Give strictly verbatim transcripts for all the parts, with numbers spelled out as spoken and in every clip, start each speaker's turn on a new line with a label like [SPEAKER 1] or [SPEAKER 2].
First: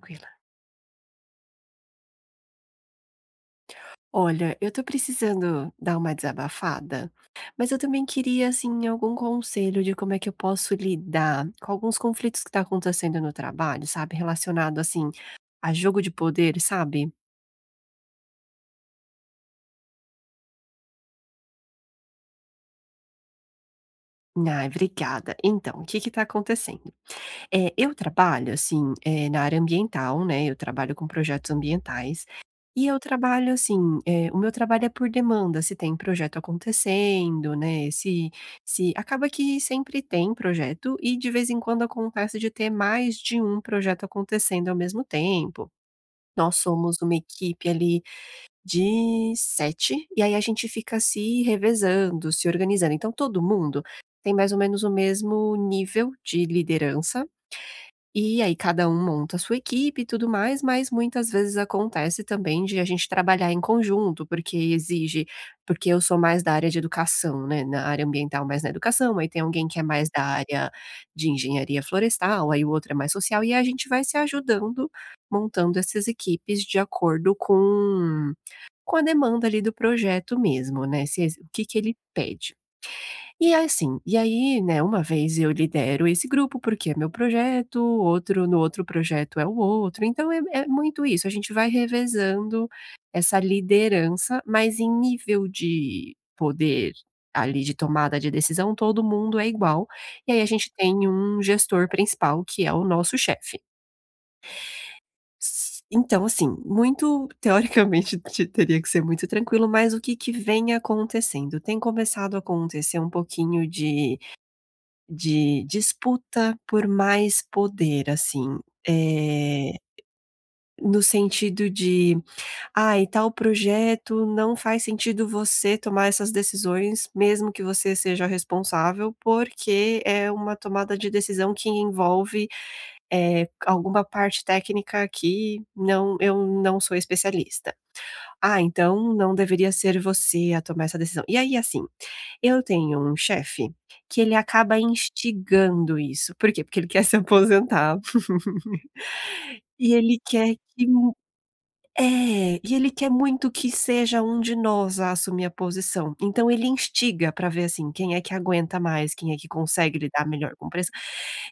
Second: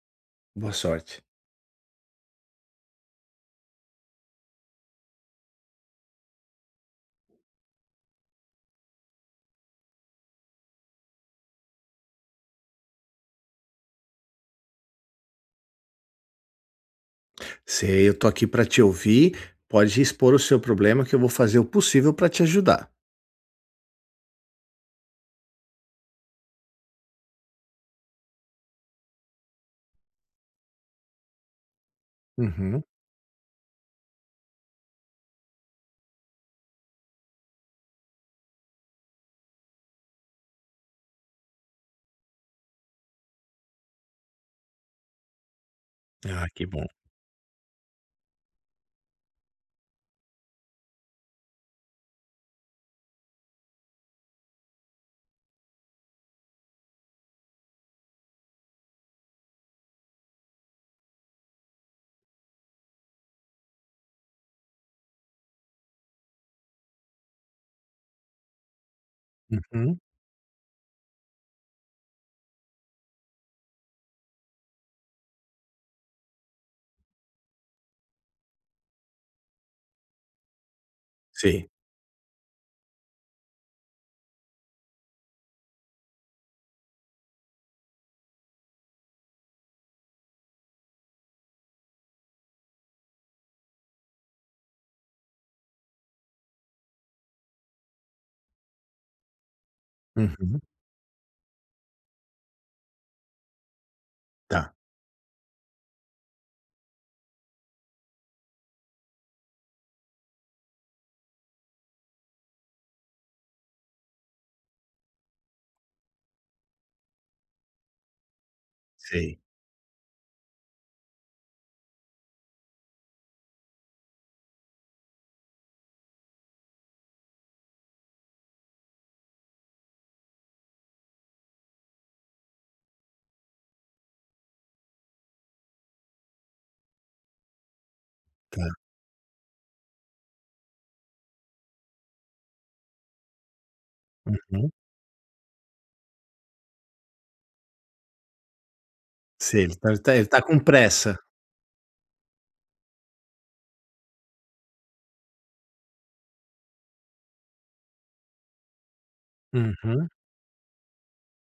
[SPEAKER 1] Tranquila.
[SPEAKER 2] Boa sorte.
[SPEAKER 1] Olha, eu tô precisando dar uma desabafada, mas eu também queria, assim, algum conselho de como é que eu posso lidar com alguns conflitos que tá acontecendo no trabalho, sabe? Relacionado, assim, a jogo de poder, sabe?
[SPEAKER 2] Sei, eu tô aqui para te ouvir. Pode expor o seu problema que eu vou fazer o possível para te ajudar.
[SPEAKER 1] Ai, obrigada. Então, o que que tá acontecendo? É, eu trabalho, assim, eh, na área ambiental, né, eu trabalho com projetos ambientais,
[SPEAKER 2] Uhum.
[SPEAKER 1] e eu trabalho assim, eh, o meu trabalho é por demanda, se tem projeto acontecendo, né, se se acaba que sempre tem projeto e de vez em quando acontece de ter mais de um projeto acontecendo ao mesmo tempo.
[SPEAKER 2] Ah,
[SPEAKER 1] Nós
[SPEAKER 2] que bom.
[SPEAKER 1] somos uma equipe ali de sete e aí a gente fica se revezando, se organizando. Então todo mundo tem mais ou menos o mesmo nível de liderança e aí cada um monta a sua equipe e tudo mais, mas muitas vezes acontece também de a gente trabalhar em conjunto, porque exige porque eu sou mais da área de educação, né, na área ambiental, mais na educação, aí tem alguém que é
[SPEAKER 2] Uhum.
[SPEAKER 1] mais da área de engenharia florestal, aí o outro é mais social, e a gente vai se ajudando, montando essas equipes de acordo com com a demanda ali do projeto mesmo, né, se ex o que
[SPEAKER 2] Sei.
[SPEAKER 1] que ele pede. E aí, assim, e aí, né, uma vez eu lidero esse grupo, porque é meu projeto, outro no outro projeto é o outro, então é é muito isso, a gente vai revezando essa liderança, mas em nível de poder, ali, de tomada de decisão, todo mundo é igual, e aí a
[SPEAKER 2] Uhum.
[SPEAKER 1] gente tem um gestor principal, que é o nosso chefe.
[SPEAKER 2] Tá.
[SPEAKER 1] S Então, assim, muito teoricamente te teria que ser muito tranquilo, mas o que que vem acontecendo? Tem começado a acontecer um pouquinho de de disputa por mais poder, assim,
[SPEAKER 2] Sei.
[SPEAKER 1] eh, no sentido de: "Ai, tal projeto não faz sentido você tomar essas decisões, mesmo que você seja responsável, porque é uma tomada de decisão que envolve, eh, alguma parte técnica que não eu não sou especialista. Ah,
[SPEAKER 2] Tá.
[SPEAKER 1] então não deveria ser você a tomar essa decisão". E aí, assim, eu tenho um chefe que ele
[SPEAKER 2] Uhum.
[SPEAKER 1] acaba instigando isso. Por quê? Porque ele quer se aposentar.
[SPEAKER 2] Sei, ele tá
[SPEAKER 1] E
[SPEAKER 2] ele tá
[SPEAKER 1] ele
[SPEAKER 2] ele tá
[SPEAKER 1] quer
[SPEAKER 2] com
[SPEAKER 1] que mu
[SPEAKER 2] pressa.
[SPEAKER 1] é, e ele quer muito que seja um de nós a assumir a posição. Então ele instiga para ver, assim, quem é que aguenta mais, quem é que consegue
[SPEAKER 2] Uhum.
[SPEAKER 1] lidar melhor com pressão.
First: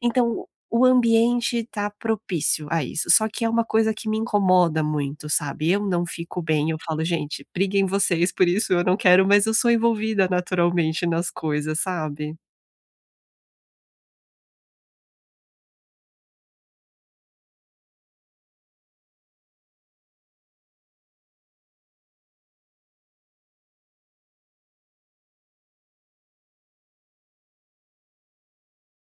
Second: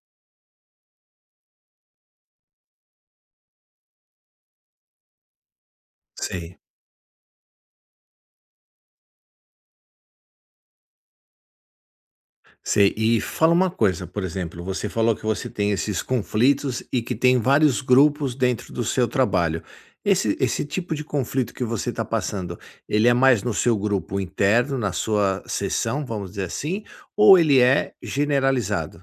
[SPEAKER 1] Então, o ambiente tá propício a isso, só que é uma coisa que me incomoda muito, sabe, eu não fico
[SPEAKER 2] Sei.
[SPEAKER 1] bem, eu falo: "Gente, briguem vocês por isso, eu não quero", mas eu sou envolvida naturalmente nas coisas, sabe.
[SPEAKER 2] Sei. E fala uma coisa, por exemplo, você falou que você tem esses conflitos e que tem vários grupos dentro do seu trabalho. Esse, esse tipo de conflito que você está passando, ele é mais no seu grupo interno, na sua sessão, vamos dizer assim, ou ele é generalizado?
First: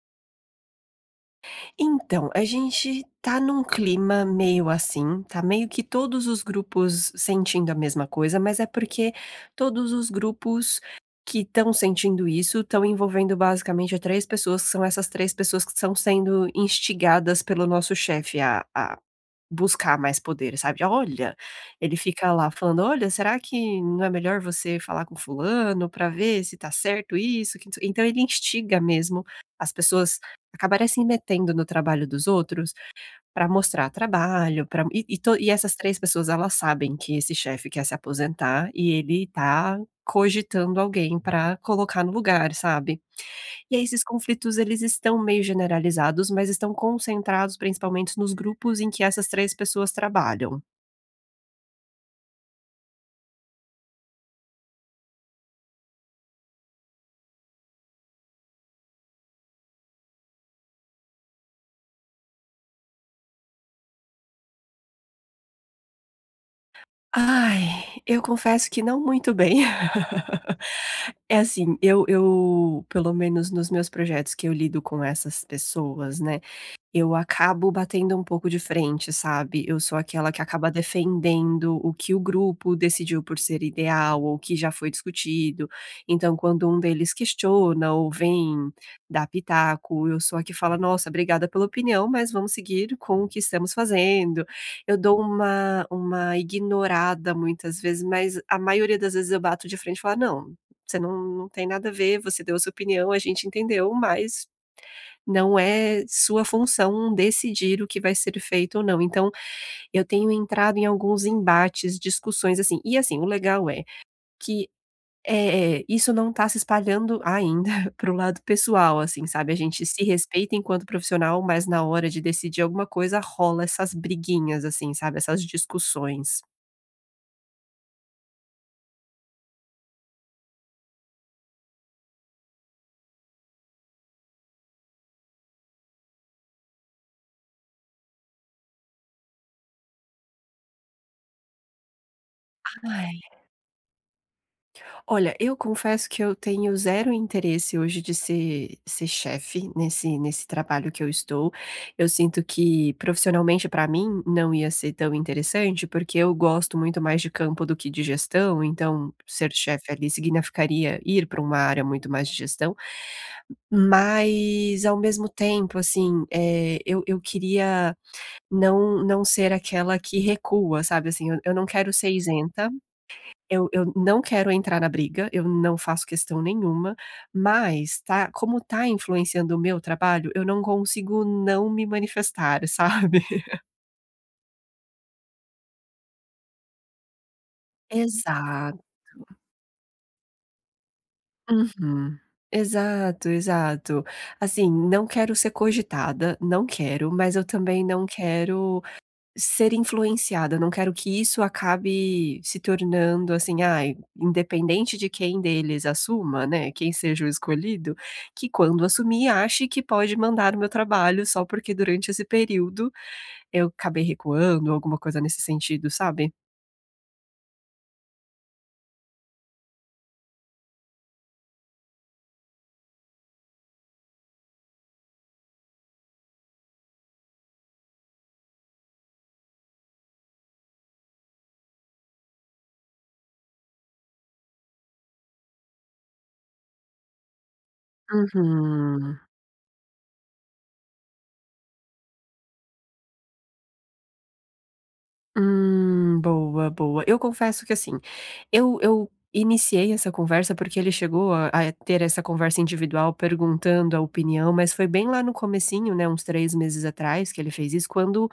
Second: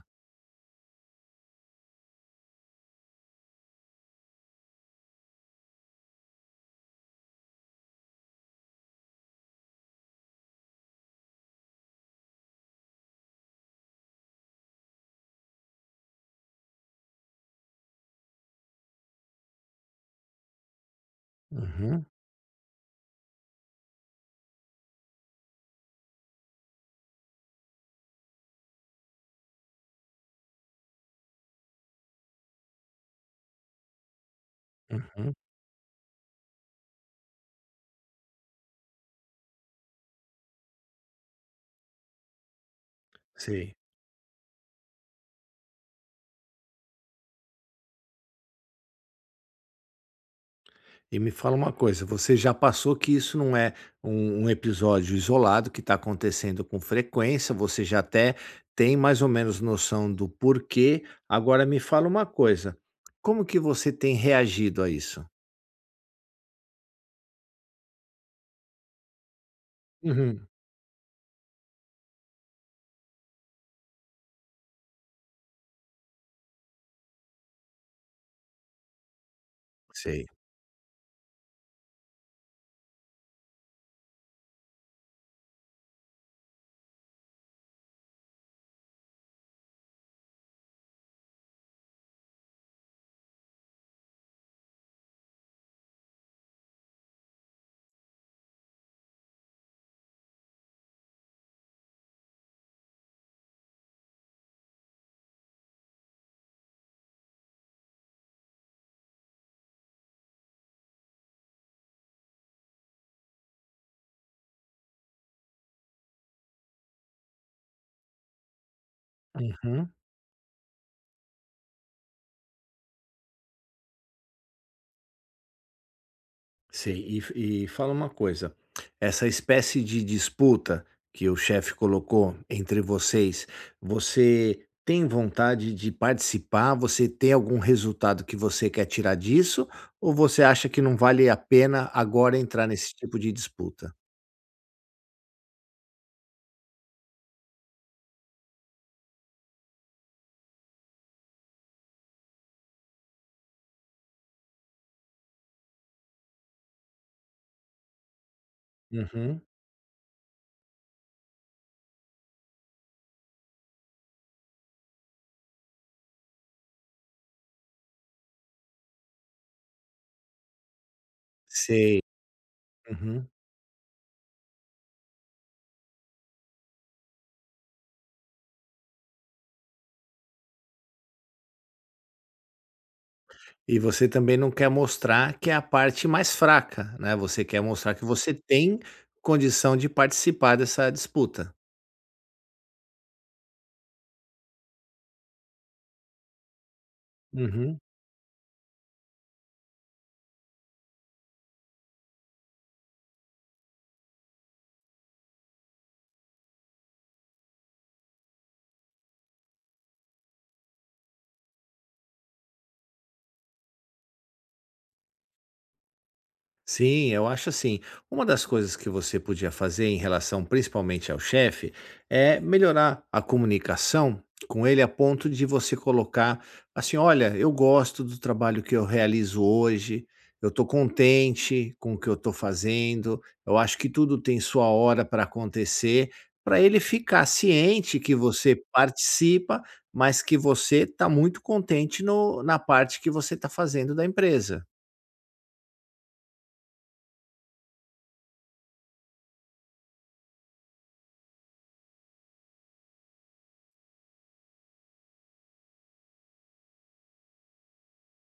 [SPEAKER 1] Então, a gente tá num clima meio assim, tá meio que todos os grupos sentindo a mesma coisa, mas é porque todos os grupos que estão sentindo isso, estão envolvendo basicamente três pessoas, que são essas três pessoas que estão sendo instigadas pelo nosso chefe a a buscar mais poder, sabe. Olha, ele
[SPEAKER 2] Uhum,
[SPEAKER 1] fica lá falando: "Olha, será que não é melhor você falar com fulano para ver se tá certo isso, que não sei". Então ele instiga mesmo as pessoas acabarem se metendo no trabalho dos outros para mostrar trabalho, para e e to
[SPEAKER 2] uhum,
[SPEAKER 1] e essas três pessoas, elas sabem que esse chefe quer se aposentar e ele tá cogitando alguém para colocar no lugar, sabe.
[SPEAKER 2] sei.
[SPEAKER 1] E aí esses conflitos eles estão meio generalizados, mas estão concentrados principalmente nos grupos em que essas três pessoas trabalham.
[SPEAKER 2] E me fala uma coisa, você já passou que isso não é um, um episódio isolado que está acontecendo com frequência, você já até tem mais ou menos noção do porquê. Agora me fala uma coisa, como que você tem reagido a isso?
[SPEAKER 1] Ai, eu confesso que não muito bem.
[SPEAKER 2] Uhum.
[SPEAKER 1] É assim, eu eu, pelo menos nos meus projetos que eu lido com essas pessoas, né, eu acabo batendo um pouco de frente, sabe. Eu sou
[SPEAKER 2] Sei.
[SPEAKER 1] aquela que acaba defendendo o que o grupo decidiu por ser ideal ou que já foi discutido. Então, quando um deles questiona ou vem dar pitaco, eu sou a que fala: "Nossa, obrigada pela opinião, mas vamos seguir com o que estamos fazendo". Eu dou uma uma ignorada muitas vezes, mas a maioria das vezes eu bato de frente e falo: "Não, você não não tem nada a ver, você deu a sua opinião, a gente entendeu, mas não é sua função decidir o que vai ser feito ou não". Então, eu tenho entrado em alguns embates, discussões, assim. E assim, o legal é que, eh, isso não está se espalhando ainda para o lado pessoal, assim, sabe. A gente
[SPEAKER 2] Uhum.
[SPEAKER 1] se respeita enquanto profissional, mas na hora de decidir alguma coisa rola essas briguinhas, assim, sabe, essas discussões.
[SPEAKER 2] Sim, e e fala uma coisa, essa espécie de disputa que o chefe colocou entre vocês, você tem vontade de participar? Você tem algum resultado que você quer tirar disso ou você acha que não vale a pena agora entrar nesse tipo de disputa?
[SPEAKER 1] Olha, eu confesso que eu tenho zero interesse hoje de ser ser chefe nesse nesse trabalho que eu estou. Eu sinto que profissionalmente para mim não ia ser tão interessante, porque eu gosto muito mais de campo do que de gestão, então
[SPEAKER 2] Uhum,
[SPEAKER 1] ser chefe ali significaria ir para uma área muito mais de gestão. Mas ao mesmo tempo, assim, eh, eu eu queria não não ser aquela que recua, sabe, assim, eu eu não quero
[SPEAKER 2] sei,
[SPEAKER 1] ser isenta,
[SPEAKER 2] uhum.
[SPEAKER 1] eu eu não quero entrar na briga, eu não faço questão nenhuma, mas tá como tá influenciando o meu trabalho, eu não consigo não me manifestar, sabe.
[SPEAKER 2] E você também não quer mostrar que é a parte mais fraca, né, você quer mostrar que você tem
[SPEAKER 1] Exato.
[SPEAKER 2] condição de participar dessa disputa.
[SPEAKER 1] Uhum. Exato, exato. Assim, não quero ser cogitada, não quero, mas eu
[SPEAKER 2] Uhum.
[SPEAKER 1] também não quero ser influenciada. Eu não quero que isso acabe se tornando assim, ai, independente de quem deles assuma, né, quem seja o escolhido, que quando assumir ache que pode mandar o meu trabalho só porque durante esse período eu acabei recuando, alguma coisa nesse sentido, sabe?
[SPEAKER 2] Sim, eu acho assim, uma das coisas que você podia fazer em relação principalmente ao chefe é melhorar a comunicação com ele a ponto de você colocar assim: olha, eu gosto do trabalho que eu realizo hoje, eu estou contente com o que eu estou fazendo, eu acho que tudo tem sua hora para acontecer, para ele ficar ciente que você
[SPEAKER 1] Uhum.
[SPEAKER 2] participa, mas que você está muito contente no, na parte que você está fazendo da empresa.
[SPEAKER 1] Hum, boa, boa. Eu confesso que assim, eu eu iniciei essa conversa, porque ele chegou a a ter essa conversa individual perguntando a opinião, mas foi bem lá no comecinho, né, uns três meses atrás que ele fez isso, quando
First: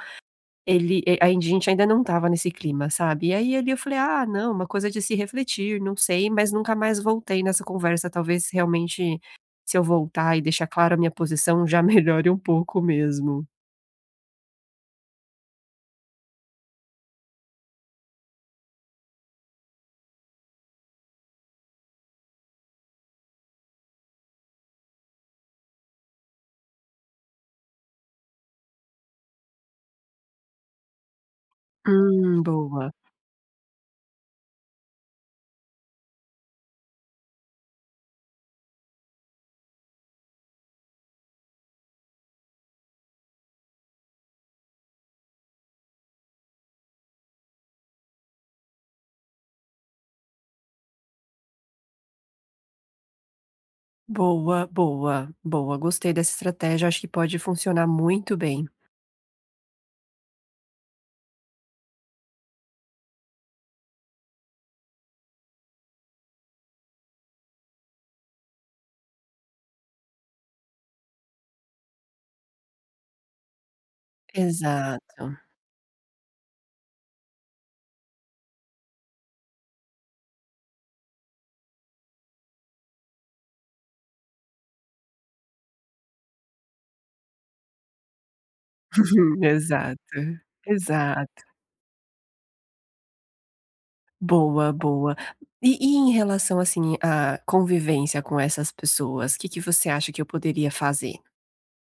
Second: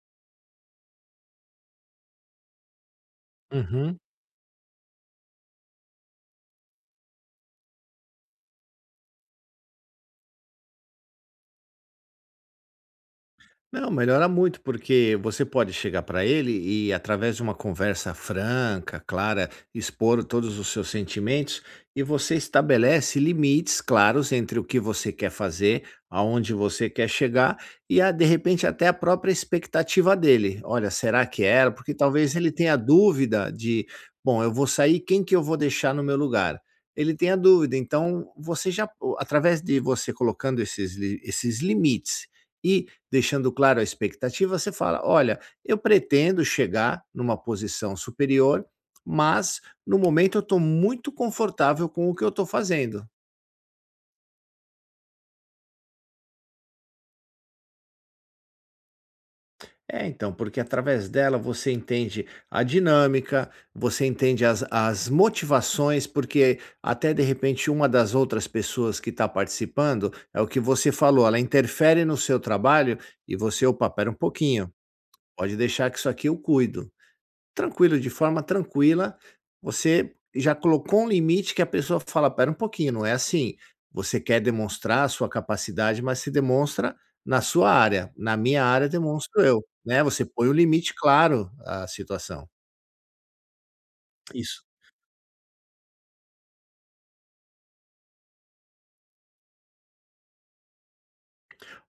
[SPEAKER 1] ele e a gente ainda não estava nesse clima, sabe. E aí ele eu falei:
[SPEAKER 2] Uhum.
[SPEAKER 1] "Ah, não, uma coisa de se refletir, não sei", mas nunca mais voltei nessa conversa, talvez realmente se eu voltar e deixar clara a minha posição já melhore um pouco mesmo.
[SPEAKER 2] Não, melhora muito, porque você pode chegar para ele e, através de uma conversa franca, clara, expor todos os seus sentimentos e você estabelece limites claros entre o que você quer fazer, aonde você quer chegar e, a, de repente, até a própria expectativa dele. Olha, será que era? Porque talvez
[SPEAKER 1] Hum,
[SPEAKER 2] ele tenha
[SPEAKER 1] boa.
[SPEAKER 2] dúvida de, bom, eu vou sair, quem que eu vou deixar no meu lugar? Ele tem a dúvida, então você já, através de você colocando esses, li- esses limites e deixando claro a expectativa, você fala: "Olha, eu pretendo chegar numa posição superior, mas no momento eu estou muito confortável com o que eu estou fazendo".
[SPEAKER 1] Boa, boa, boa. Gostei dessa estratégia, acho que pode funcionar muito bem.
[SPEAKER 2] É, então, porque através dela você entende a dinâmica, você entende as as motivações, porque até de repente uma das outras pessoas que está participando, é o que você falou, ela interfere no seu trabalho e você: "Opa, espera um pouquinho,
[SPEAKER 1] Exato,
[SPEAKER 2] pode deixar que isso aqui eu cuido". Tranquilo, de forma tranquila, você já colocou um limite que a pessoa fala: "Espera um pouquinho, não é assim. Você quer demonstrar a sua capacidade, mas se demonstra na sua área, na minha área demonstro eu", né,
[SPEAKER 1] exato,
[SPEAKER 2] você põe o limite
[SPEAKER 1] exato.
[SPEAKER 2] claro à situação. Isso.
[SPEAKER 1] Boa, boa. E e em relação, assim, à convivência com essas pessoas, o que que você acha que eu poderia fazer?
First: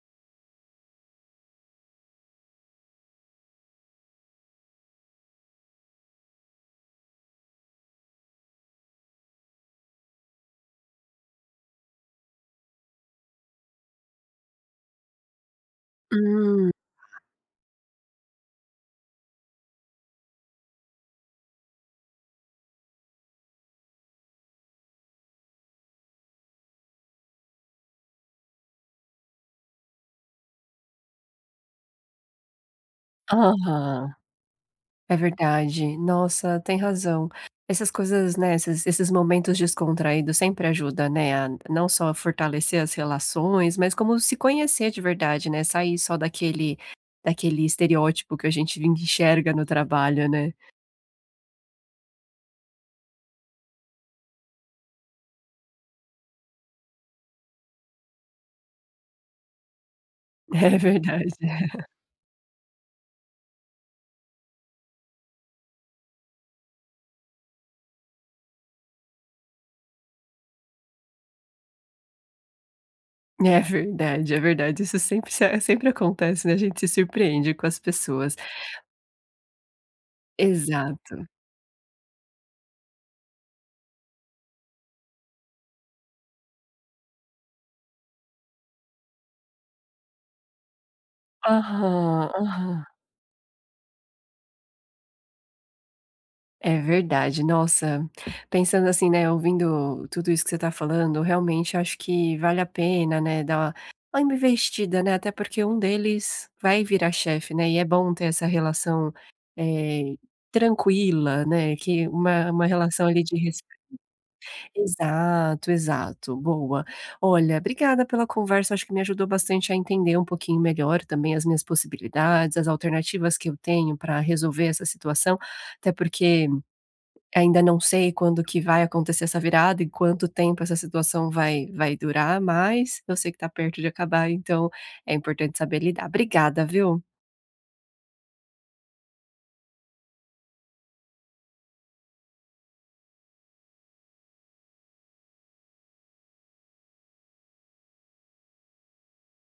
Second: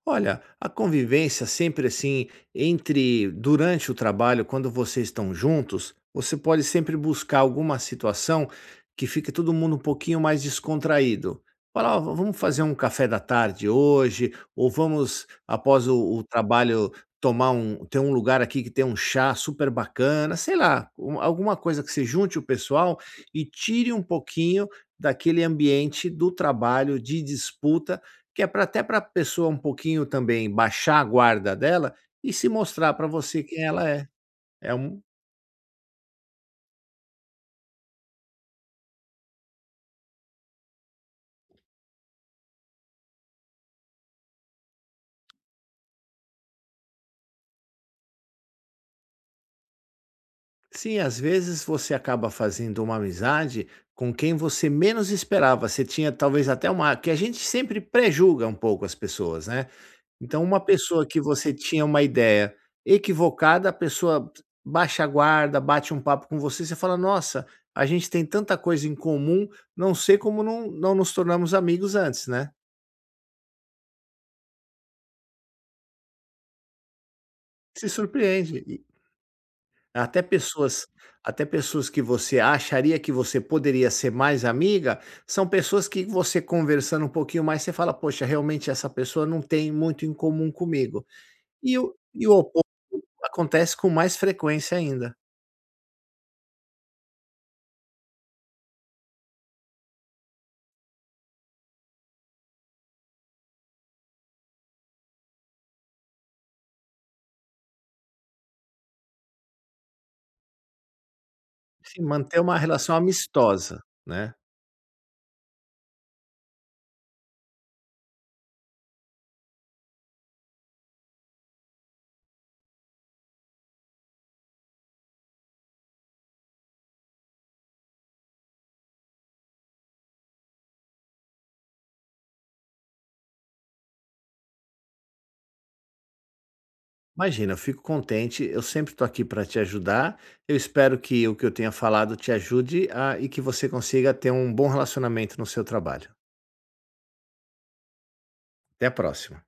[SPEAKER 2] Olha, a convivência sempre assim, entre durante o trabalho, quando vocês estão juntos, você pode sempre buscar alguma situação que fique todo mundo um pouquinho mais descontraído. Falar, "Ó, vamos fazer um café da tarde hoje, ou vamos, após o, o
[SPEAKER 1] Hum,
[SPEAKER 2] trabalho, tomar um. Tem um lugar aqui que tem um chá super bacana, sei lá, um- alguma coisa que se junte o pessoal e tire um pouquinho daquele ambiente do trabalho, de disputa que é pra até para a pessoa um pouquinho também baixar a guarda dela e se mostrar para você quem ela é.
[SPEAKER 1] aham.
[SPEAKER 2] É um
[SPEAKER 1] É verdade. Nossa, tem razão. Essas coisas, né, esses esses momentos descontraídos sempre ajuda, né, a não só fortalecer as relações, mas como se conhecer de verdade, né, sair só daquele daquele estereótipo que a gente enxerga no trabalho, né.
[SPEAKER 2] sim, às vezes você acaba fazendo uma amizade com quem você menos esperava. Você tinha talvez até uma que a gente sempre pré um pouco as pessoas, né. Então uma
[SPEAKER 1] É
[SPEAKER 2] pessoa que
[SPEAKER 1] verdade.
[SPEAKER 2] você tinha uma ideia equivocada, a pessoa baixa a guarda, bate um papo com você, você fala: "Nossa, a gente tem tanta coisa em comum, não sei como não não nos tornamos amigos antes", né.
[SPEAKER 1] É verdade, é verdade. Isso sempre se sempre acontece, né, a gente se surpreende com as
[SPEAKER 2] Se
[SPEAKER 1] pessoas.
[SPEAKER 2] surpreende até pessoas
[SPEAKER 1] Exato.
[SPEAKER 2] até pessoas que você acharia que você poderia ser mais amiga, são pessoas que você conversando um pouquinho mais, você fala: "Poxa, realmente essa pessoa não tem muito em comum comigo". E o
[SPEAKER 1] Aham,
[SPEAKER 2] e o oposto
[SPEAKER 1] aham.
[SPEAKER 2] acontece com mais frequência ainda.
[SPEAKER 1] É verdade. Nossa, pensando assim, né, ouvindo tudo isso que você está falando, realmente acho que vale a pena, né, dar uma uma investida, né, até porque um deles vai virar chefe, né, e é bom ter essa relação, eh, tranquila, né,
[SPEAKER 2] Assim,
[SPEAKER 1] que
[SPEAKER 2] manter
[SPEAKER 1] uma
[SPEAKER 2] uma
[SPEAKER 1] uma
[SPEAKER 2] relação
[SPEAKER 1] relação ali de res
[SPEAKER 2] amistosa, né.
[SPEAKER 1] exato, exato, boa. Olha, obrigada pela conversa, acho que me ajudou bastante a entender um pouquinho melhor também as minhas possibilidades, as alternativas que eu tenho para resolver essa situação, até porque ainda não sei quando que vai acontecer essa virada e quanto tempo essa situação vai vai durar, mas eu sei que tá perto de acabar, então é importante saber lidar. Obrigada, viu?
[SPEAKER 2] Imagina, eu fico contente, eu sempre estou aqui para te ajudar, eu espero que o que eu tenha falado te ajude a e que você consiga ter um bom relacionamento no seu trabalho. Até a próxima.